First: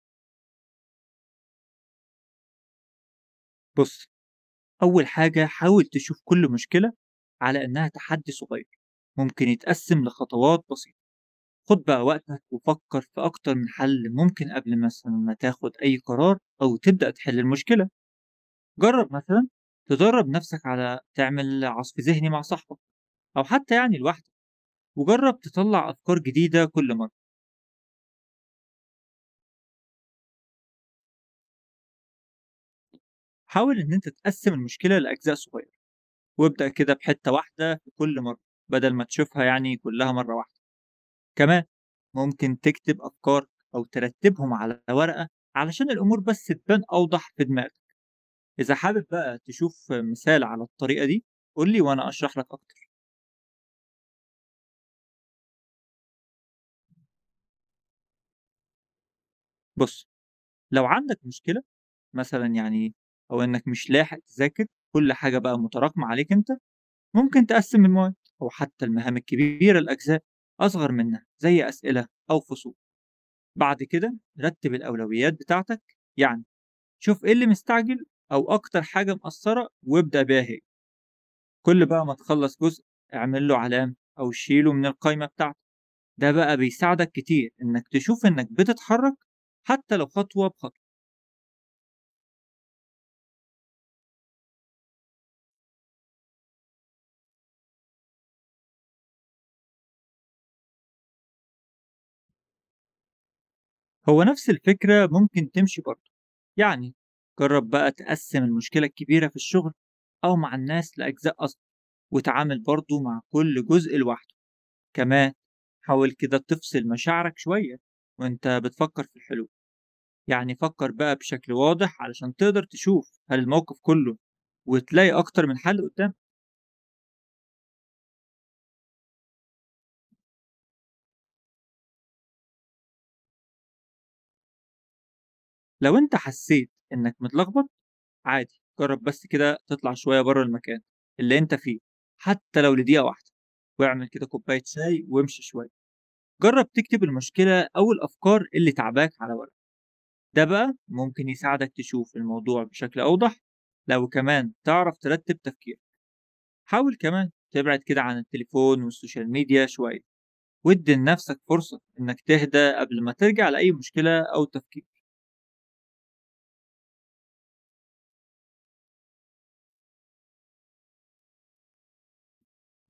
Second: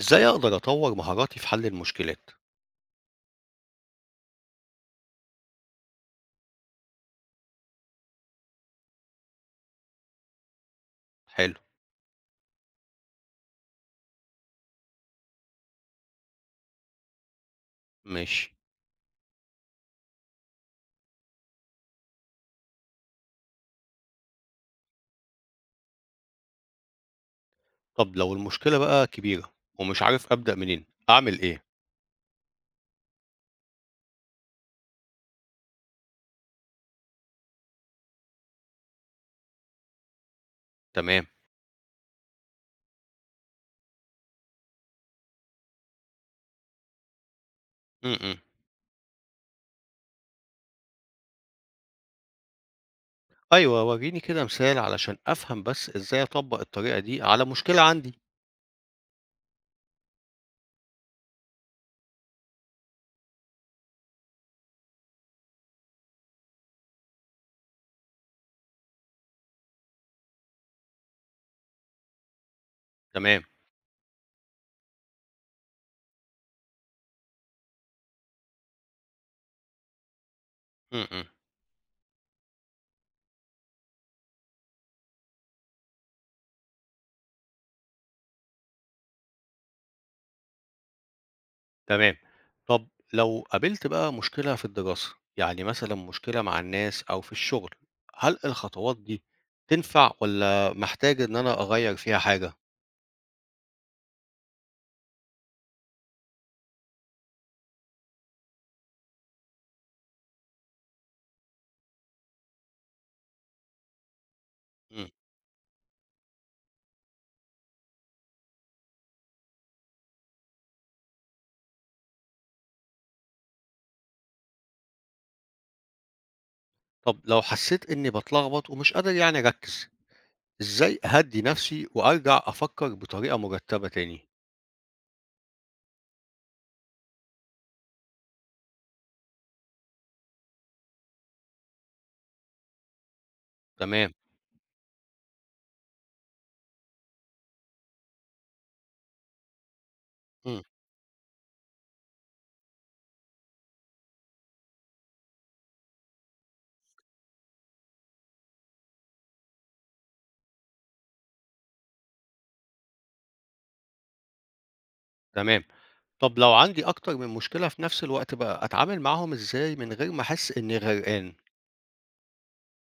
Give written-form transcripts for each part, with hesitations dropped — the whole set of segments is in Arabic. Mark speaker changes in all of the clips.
Speaker 1: إزاي أقدر أطوّر مهاراتي في حل المشكلات؟
Speaker 2: بص، أول حاجة حاول تشوف كل مشكلة على إنها تحدي صغير ممكن يتقسم لخطوات بسيطة.
Speaker 1: حلو،
Speaker 2: خد بقى وقتك وفكر في أكتر من حل ممكن قبل مثلا ما تاخد أي قرار أو تبدأ تحل المشكلة.
Speaker 1: ماشي.
Speaker 2: جرب مثلا تدرب نفسك على تعمل عصف ذهني مع صاحبك أو حتى يعني لوحدك، وجرب تطلع أفكار جديدة كل مرة.
Speaker 1: طب لو المشكلة بقى كبيرة ومش عارف أبدأ منين، أعمل إيه؟
Speaker 2: حاول إن أنت تقسم المشكلة لأجزاء صغيرة وابدأ كده بحتة واحدة في كل مرة، بدل ما تشوفها يعني كلها مرة واحدة.
Speaker 1: تمام.
Speaker 2: كمان ممكن تكتب أفكارك أو ترتبهم على ورقة علشان الأمور بس تبان أوضح في دماغك.
Speaker 1: إمم، إمم.
Speaker 2: إذا حابب بقى تشوف مثال على الطريقة دي قولي وأنا أشرح لك أكتر.
Speaker 1: أيوه، ورّيني كده مثال علشان أفهم بس إزاي أطبّق الطريقة دي على مشكلة عندي.
Speaker 2: بص، لو عندك مشكلة مثلا يعني أو إنك مش لاحق تذاكر، كل حاجة بقى متراكمة عليك أنت، ممكن تقسم المواد أو حتى المهام الكبيرة لأجزاء أصغر منها زي أسئلة أو فصول.
Speaker 1: تمام.
Speaker 2: بعد كده رتب الأولويات بتاعتك، يعني شوف إيه اللي مستعجل أو أكتر حاجة مأثرة وابدأ بيها هي.
Speaker 1: إمم، إمم.
Speaker 2: كل بقى ما تخلص جزء اعمل له علامة أو شيله من القايمة بتاعتك، ده بقى بيساعدك كتير إنك تشوف إنك بتتحرك حتى لو خطوة بخطوة.
Speaker 1: تمام. طب لو قابلت بقى مشكلة في الدراسة، يعني مثلًا مشكلة مع الناس أو في الشغل، هل الخطوات دي تنفع والّا محتاج إن أنا أغيّر فيها حاجة؟
Speaker 2: هو نفس الفكرة ممكن تمشي برضه، يعني جرب بقى تقسم المشكلة الكبيرة في الشغل أو مع الناس لأجزاء أصغر، وتعامل برضه مع كل جزء لوحده.
Speaker 1: إمم.
Speaker 2: كمان حاول كده تفصل مشاعرك شوية وإنت بتفكر في الحلول، يعني فكر بقى بشكل واضح علشان تقدر تشوف هل الموقف كله وتلاقي أكتر من حل قدام.
Speaker 1: طب لو حسّيت إني باتلخبط ومش قادر يعني أركّز، إزاي أهدّي نفسي وأرجع أفكّر بطريقة مُرتّبة تاني؟
Speaker 2: لو أنت حسيت إنك متلخبط، عادي جرب بس كده تطلع شوية بره المكان اللي أنت فيه، حتى لو لدقيقة واحدة، واعمل
Speaker 1: تمام،
Speaker 2: كده كوباية شاي وامشي شوية. جرب تكتب المشكلة أو الأفكار اللي تعباك على ورق، ده
Speaker 1: إمم،
Speaker 2: بقى ممكن يساعدك تشوف الموضوع بشكل أوضح. لو كمان تعرف ترتب تفكيرك، حاول كمان تبعد كده عن التليفون والسوشيال ميديا شوية، وادي لنفسك فرصة إنك تهدى قبل ما ترجع لأي مشكلة أو تفكير.
Speaker 1: تمام. طَب لو عندي أكتر من مشكلة في نفس الوقت بقى، أتعامل معاهم إزاي من غير ما أحس إنّي غرقان؟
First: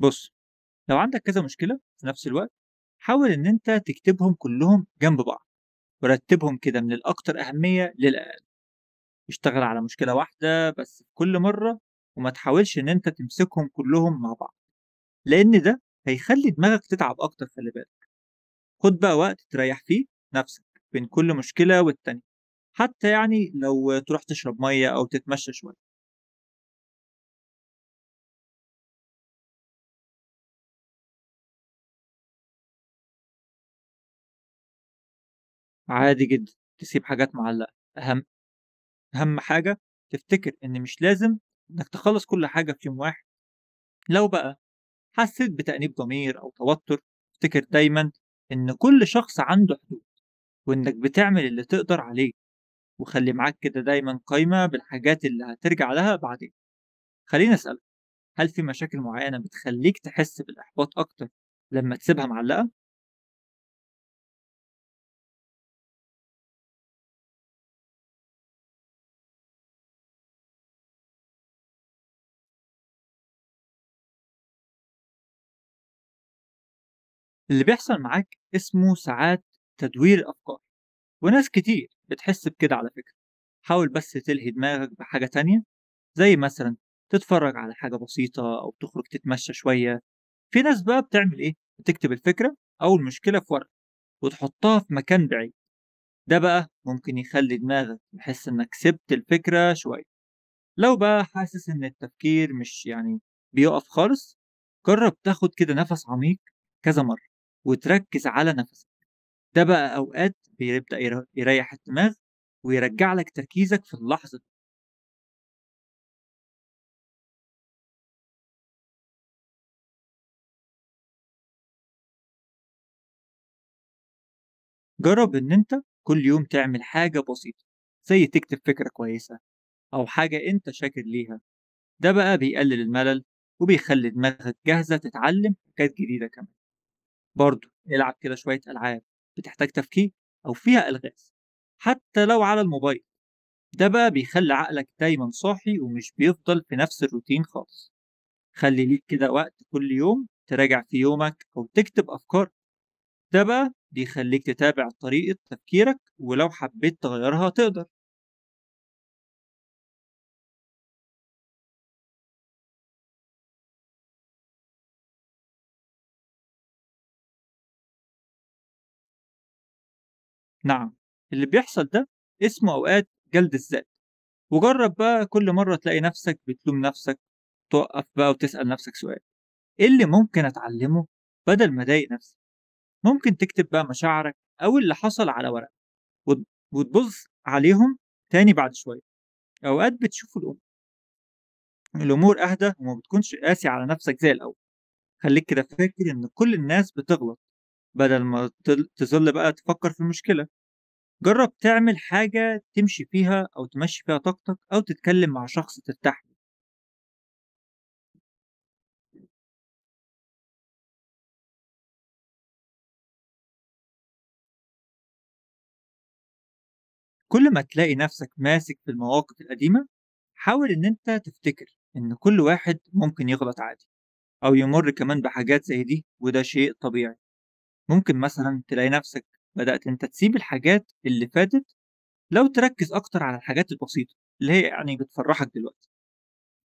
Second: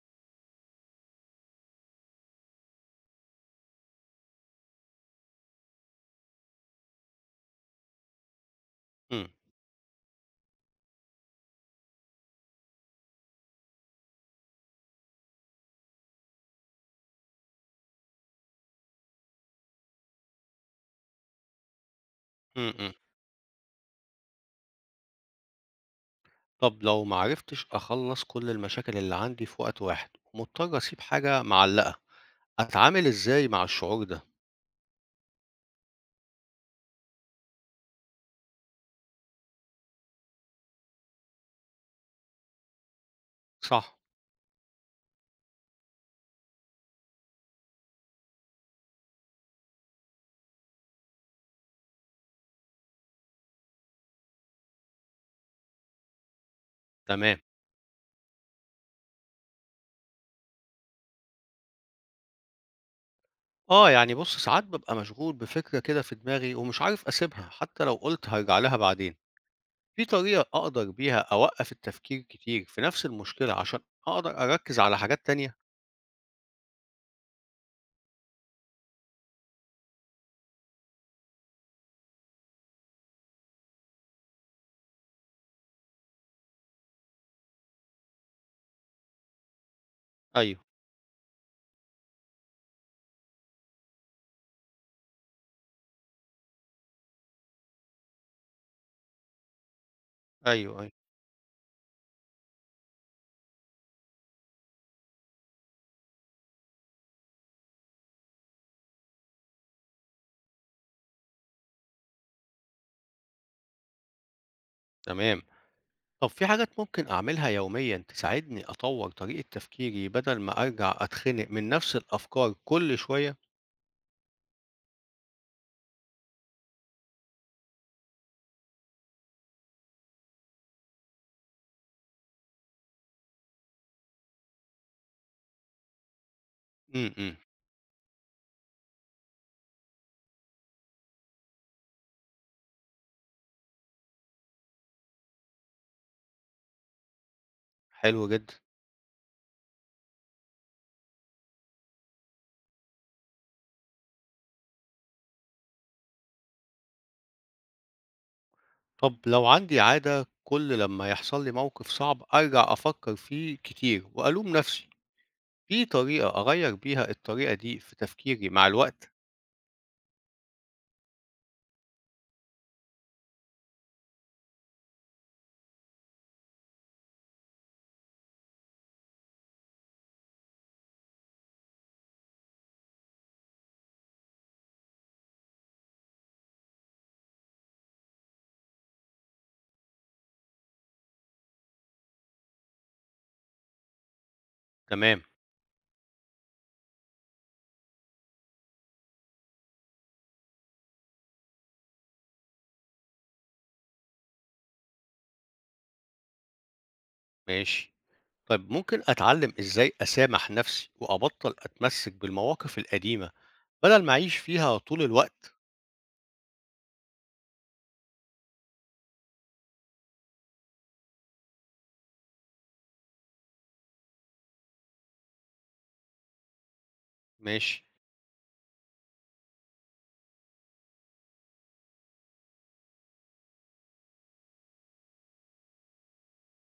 Speaker 2: بص، لو عندك كذا مشكلة في نفس الوقت، حاول إن أنت تكتبهم كلهم جنب بعض ورتبهم كده من الأكثر أهمية للأقل.
Speaker 1: إمم،
Speaker 2: اشتغل على مشكلة واحدة بس كل مرة، وما تحاولش إن أنت تمسكهم كلهم مع بعض، لأن ده هيخلي دماغك تتعب أكتر. خلي بالك، خد بقى وقت تريح فيه نفسك بين كل مشكلة والتانية،
Speaker 1: إمم، إمم.
Speaker 2: حتى يعني لو تروح تشرب مية أو تتمشى شوية.
Speaker 1: طَب لو ما عرفتش أخلّص كل المشاكل اللي عندي في وقت واحد ومضطر أسيب حاجة معلّقة، أتعامل إزاي مع الشعور ده؟
Speaker 2: عادي جدا تسيب حاجات معلقة. أهم أهم حاجة تفتكر إن مش لازم إنك تخلص كل حاجة في يوم واحد.
Speaker 1: صح،
Speaker 2: لو بقى حسيت بتأنيب ضمير أو توتر، افتكر دايما إن كل شخص عنده حدود، وإنك بتعمل اللي تقدر عليه، وخلي معاك كده دايما قايمة بالحاجات اللي هترجع لها بعدين.
Speaker 1: تمام.
Speaker 2: خليني أسألك، هل في مشاكل معينة بتخليك تحس بالإحباط أكتر لما تسيبها معلقة؟
Speaker 1: آه، يعني بُص، ساعات بابقى مشغول بفكرة كده في دماغي ومش عارف أسيبها حتّى لو قُلت هارجع لها بعدين. في طريقة أقدر بيها أوقّف التفكير كتير في نفْس المشكلة عشان أقدر أركّز على حاجات تانية؟
Speaker 2: اللي بيحصل معاك اسمه ساعات تدوير الأفكار، وناس كتير بتحس بكده على فكرة. حاول بس تلهي دماغك بحاجة تانية، زي مثلًا تتفرّج على حاجة بسيطة أو تخرج تتمشى شوية.
Speaker 1: أيوه،
Speaker 2: في ناس بقى بتعمل إيه، بتكتب الفكرة أو المشكلة في ورقة وتحطها في مكان بعيد، ده بقى ممكن يخلّي دماغك تحس إنك سِبت الفكرة شوية.
Speaker 1: أيوه، أيوه،
Speaker 2: لو بقى حاسس إن التفكير مش يعني بيقف خالص، جرّب تاخد كده نَفَس عميق كذا مرّة وتركّز على نَفَسك، ده بقى أوقات بيبدأ يريّح الدماغ ويرجّع لك تركيزك في اللحظة.
Speaker 1: تمام. طَب في حاجات ممكن أعملها يوميًا تساعدني أطوّر طريقة تفكيري بدل ما أرجع أتخنق من نفْس الأفكار كل شوية؟
Speaker 2: جرب إن أنت كل يوم تعمل حاجة بسيطة، زي تكتب فكرة كويسة أو حاجة أنت شاكر ليها، ده بقى بيقلل الملل وبيخلي دماغك جاهزة تتعلم حاجات جديدة كمان.
Speaker 1: إمم، إمم،
Speaker 2: برضه العب كده شوية ألعاب بتحتاج تفكير أو فيها ألغاز، حتى لو على الموبايل، ده بقى بيخلي عقلك دايما صاحي ومش بيفضل في نفس الروتين خالص.
Speaker 1: حلو جدًا.
Speaker 2: خلي ليك كده وقت كل يوم تراجع في يومك أو تكتب أفكارك، ده بقى بيخليك تتابع طريقة تفكيرك ولو حبيت تغيرها تقدر.
Speaker 1: طَب لو عندي عادة كل لمّا يحصل لي موقف صعب أرجع أفكّر فيه كتير وألوم نفْسي، في طريقة أغيّر بيها الطريقة دي في تفكيري مع الوقت؟
Speaker 2: نعم، اللي بيحصل ده اسمه أوقات جلد الذات. وجرب بقى كل مرة تلاقي نفسك بتلوم نفسك، توقف بقى وتسأل نفسك سؤال، إيه اللي ممكن أتعلمه بدل ما أضايق نفسي؟ ممكن تكتب بقى مشاعرك أو اللي حصل على ورق وت- وتبص عليهم تاني بعد شوية، أوقات بتشوف الأمور أهدى وما بتكونش قاسي على نفسك زي الأول.
Speaker 1: تمام،
Speaker 2: خليك كده فاكر إن كل الناس بتغلط، بدل ما تظل بقى تفكر في المشكلة، جرب تعمل حاجة تمشي فيها أو تمشي فيها طاقتك أو تتكلم مع شخص ترتاح له.
Speaker 1: ماشي. طيب ممكن أتعلم إزاي أسامح نفسي وأبطل أتمسك بالمواقف القديمة بدل ما أعيش فيها طول الوقت.
Speaker 2: كل ما تلاقي نفسك ماسك في المواقف القديمة، حاول إن أنت تفتكر إن كل واحد ممكن يغلط عادي أو يمر كمان بحاجات زي دي، وده شيء طبيعي.
Speaker 1: ماشي.
Speaker 2: ممكن مثلا تلاقي نفسك بدأت أنت تسيب الحاجات اللي فاتت لو تركز أكتر على الحاجات البسيطة اللي هي يعني بتفرحك دلوقتي،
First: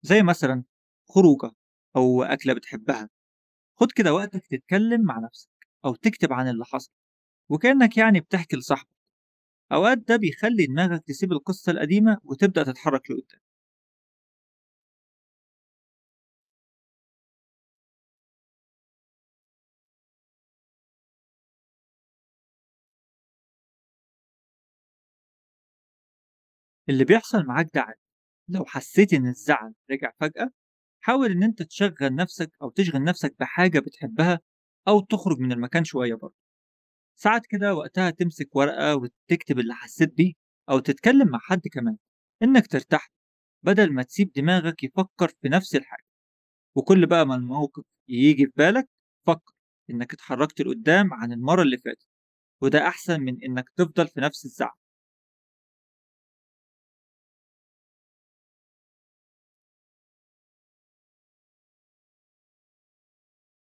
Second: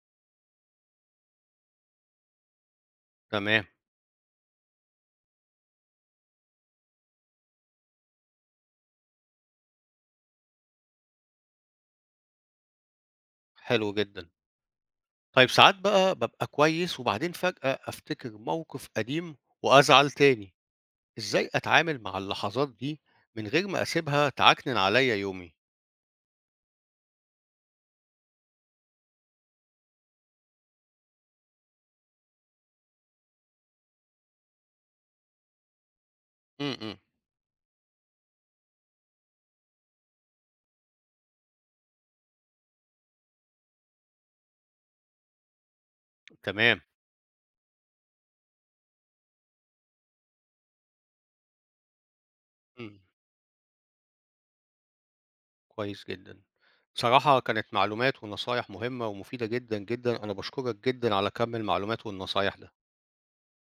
Speaker 2: زي مثلا خروجة أو أكلة بتحبها.
Speaker 1: تمام.
Speaker 2: خد كده وقتك تتكلم مع نفسك أو تكتب عن اللي حصل وكأنك يعني بتحكي لصاحبك، أوقات ده بيخلي دماغك تسيب القصة القديمة وتبدأ تتحرك لقدام.
Speaker 1: حلو جدا. طيب ساعات بقى ببقى كويس وبعدين فجأة أفتكر موقف قديم وأزعل تاني، إزاي أتعامل مع اللحظات دي من غير ما أسيبها تعكنن عليا يومي؟
Speaker 2: اللي بيحصل معاك ده عادي. لو حسيت إن الزعل رجع فجأة، حاول إن أنت تشغل نفسك أو تشغل نفسك بحاجة بتحبها، أو تخرج من المكان شوية برضه.
Speaker 1: م-م.
Speaker 2: ساعات كده وقتها تمسك ورقة وتكتب اللي حسيت بيه، أو تتكلم مع حد كمان إنك ترتاح، بدل ما تسيب دماغك يفكر في نفس الحاجة.
Speaker 1: تمام.
Speaker 2: وكل بقى ما الموقف ييجي في بالك، فكر إنك اتحركت لقدام عن المرة اللي فاتت، وده
Speaker 1: م.
Speaker 2: أحسن من إنك تفضل في نفس الزعل.
Speaker 1: كويس جدا. بصراحة كانت معلومات ونصايح مهمة ومفيدة جدا جدا، أنا بشكرك جدا على كم المعلومات والنصايح ده.